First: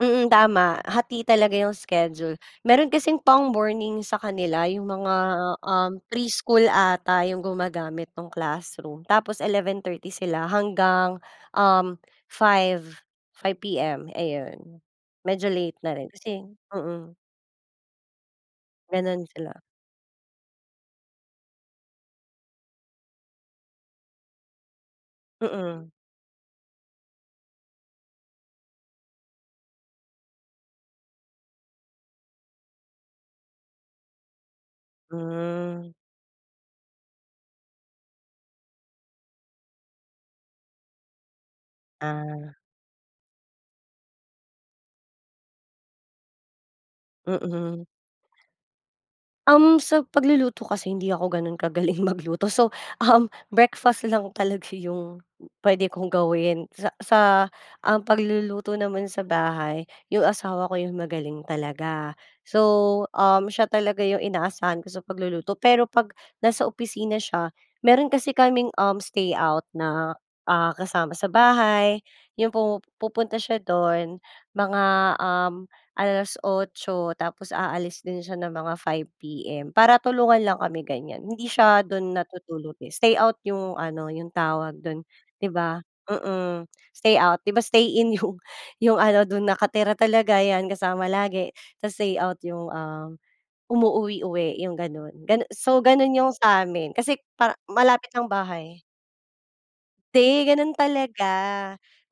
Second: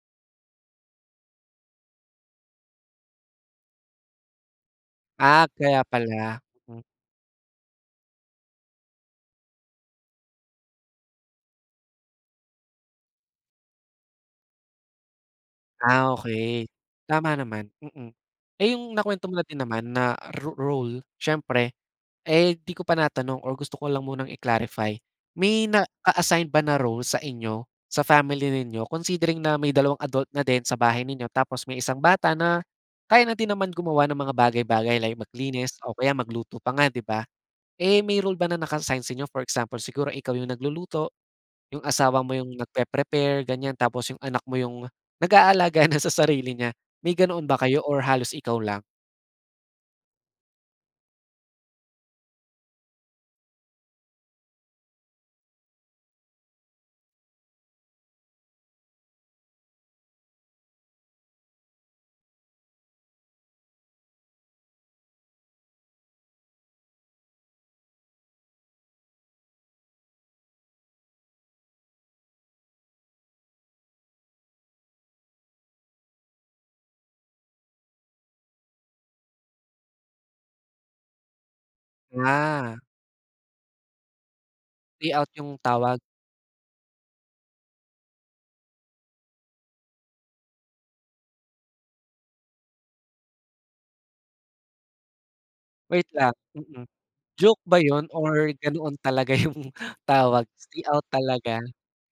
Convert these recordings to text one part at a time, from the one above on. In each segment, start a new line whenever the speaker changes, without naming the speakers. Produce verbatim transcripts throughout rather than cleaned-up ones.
Mm, tama hati talaga 'yong schedule, meron kasing pang-morning sa kanila yung mga,
Ah, kaya
um,
pala
pre-school
m
ata yung gumagamit nung classroom tapos eleven thirty sila hanggang, um, five, five PM ayun. Medyo late na rin
Ah,
kasi
okey
mm.
tama naman, mm. Eh yung
Ganun
nakwento mo na
sila.
din naman na ro role siyempre eh di ko pa natanong or gusto ko lang munang i-clarify may
Mm.
na-assign ba na role sa inyo sa family ninyo considering na may dalawang adult na din sa bahay ninyo tapos may isang bata na kaya na din naman gumawa ng mga bagay-bagay like maglinis
Mm.
o kaya magluto pa nga di ba. Eh may role ba na naka-assign sa inyo? For example siguro ikaw yung nagluluto, yung asawa mo yung
Ah.
nagpe-prepare ganyan, tapos yung anak mo yung nag-aalaga na sa sarili niya, may ganoon ba kayo
Mm.
or halos ikaw lang?
Um, sa pagluluto kasi hindi ako ganun kagaling magluto so, um, breakfast lang talaga yung pwede kong gawin sa sa, ah, pagluluto naman sa bahay yung asawa ko yung magaling talaga. So, um, siya talaga yung inaasahan ko sa pagluluto pero pag nasa opisina siya meron kasi kaming, um, stay-out na, ah, kasama sa bahay yung pumu pupunta siya dun. Mga, um, alas otso tapos aalis din siya ng mga five PM para tulungan lang kami ganyan. Hindi siya dun
Ah.
natutulog eh stay-out yung ano 'yong tawag dun
Stay-out
di
yung
ba,
tawag?
mm, stay-out. Di ba stay-in yung yung ano dun nakatira talaga 'yan kasama lagi tas stay-out yung, ah, umuuwi-uwi 'yong ganon gan so
Wait
ganon 'yong
lang, mm.
samin kasi para
Joke ba yun
malapit lang
or
bahay.
ganoon talaga yung tawag
Hindi ganun
stay-out
talaga,
talaga?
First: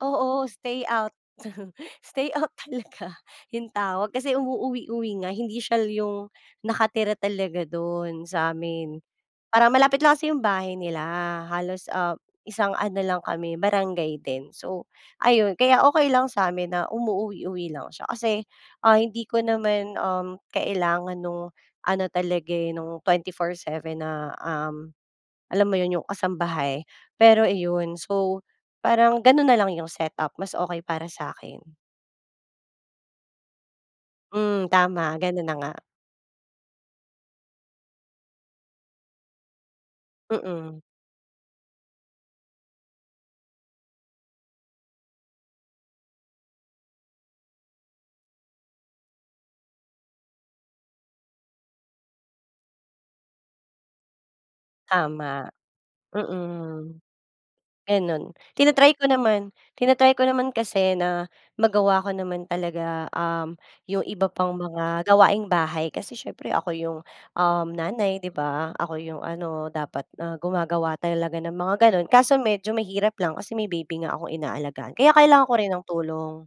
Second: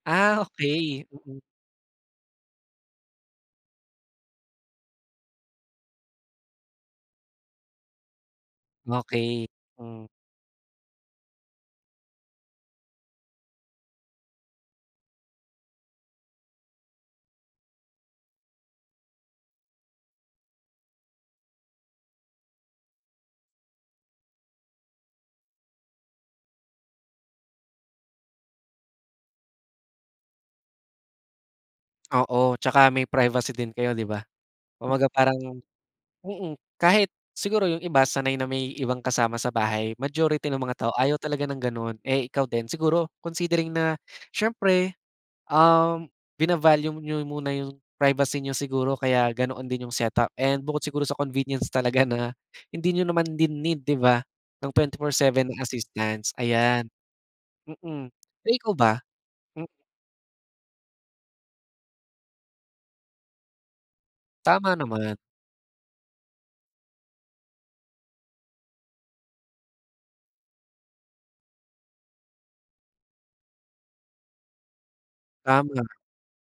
oo
Ah, okey.
stay-out,
Mm.
stay-out talaga yung tawag kasi umuuwi-uwi nga hindi syal yung nakatira talaga dun samin
Okey
parang malapit
m
lang kasi yung bahay nila halos, ah, isang ano lang kami barangay din. So ayun kaya okey lang samin na umuuwi-uwi lang siya kasi, ah, hindi ko naman um kailangan nung ano talaga eh nung twenty four seven na, um, alam mo yun yung kasambahay, pero iyon so parang ganun nalang yung set-up mas okey para sakin.
Oo tsaka may privacy din kayo di ba.
Mm,
Kumbaga
tama
parang
ganun na nga.
mm, kahit siguro yung iba sanay na may ibang kasama sa bahay, majority ng mga
Mm.
tao ayaw talaga ng ganun. Eh ikaw din siguro considering na siyempre, um, vina-value niyo muna yung privacy niyo siguro kaya ganoon din yung set-up and bukod siguro sa convenience talaga na hindi niyo naman din need di ba ng twenty four seven
Tama,
na assistance ayan.
mm.
Mm,
Ganon
eh ikaw
tina-try
ba?
ko naman
M
tina-try ko naman kasi na magawa ko naman talaga, um, yung iba pang
Tama
mga
naman.
gawaing bahay kasi siyempre ako yung, um, nanay di ba ako yung ano dapat na gumagawa talaga ng mga ganon kaso medyo mahirap lang kasi may baby nga akong inaalagaan kaya kailangan ko rin
Tama.
ng tulong.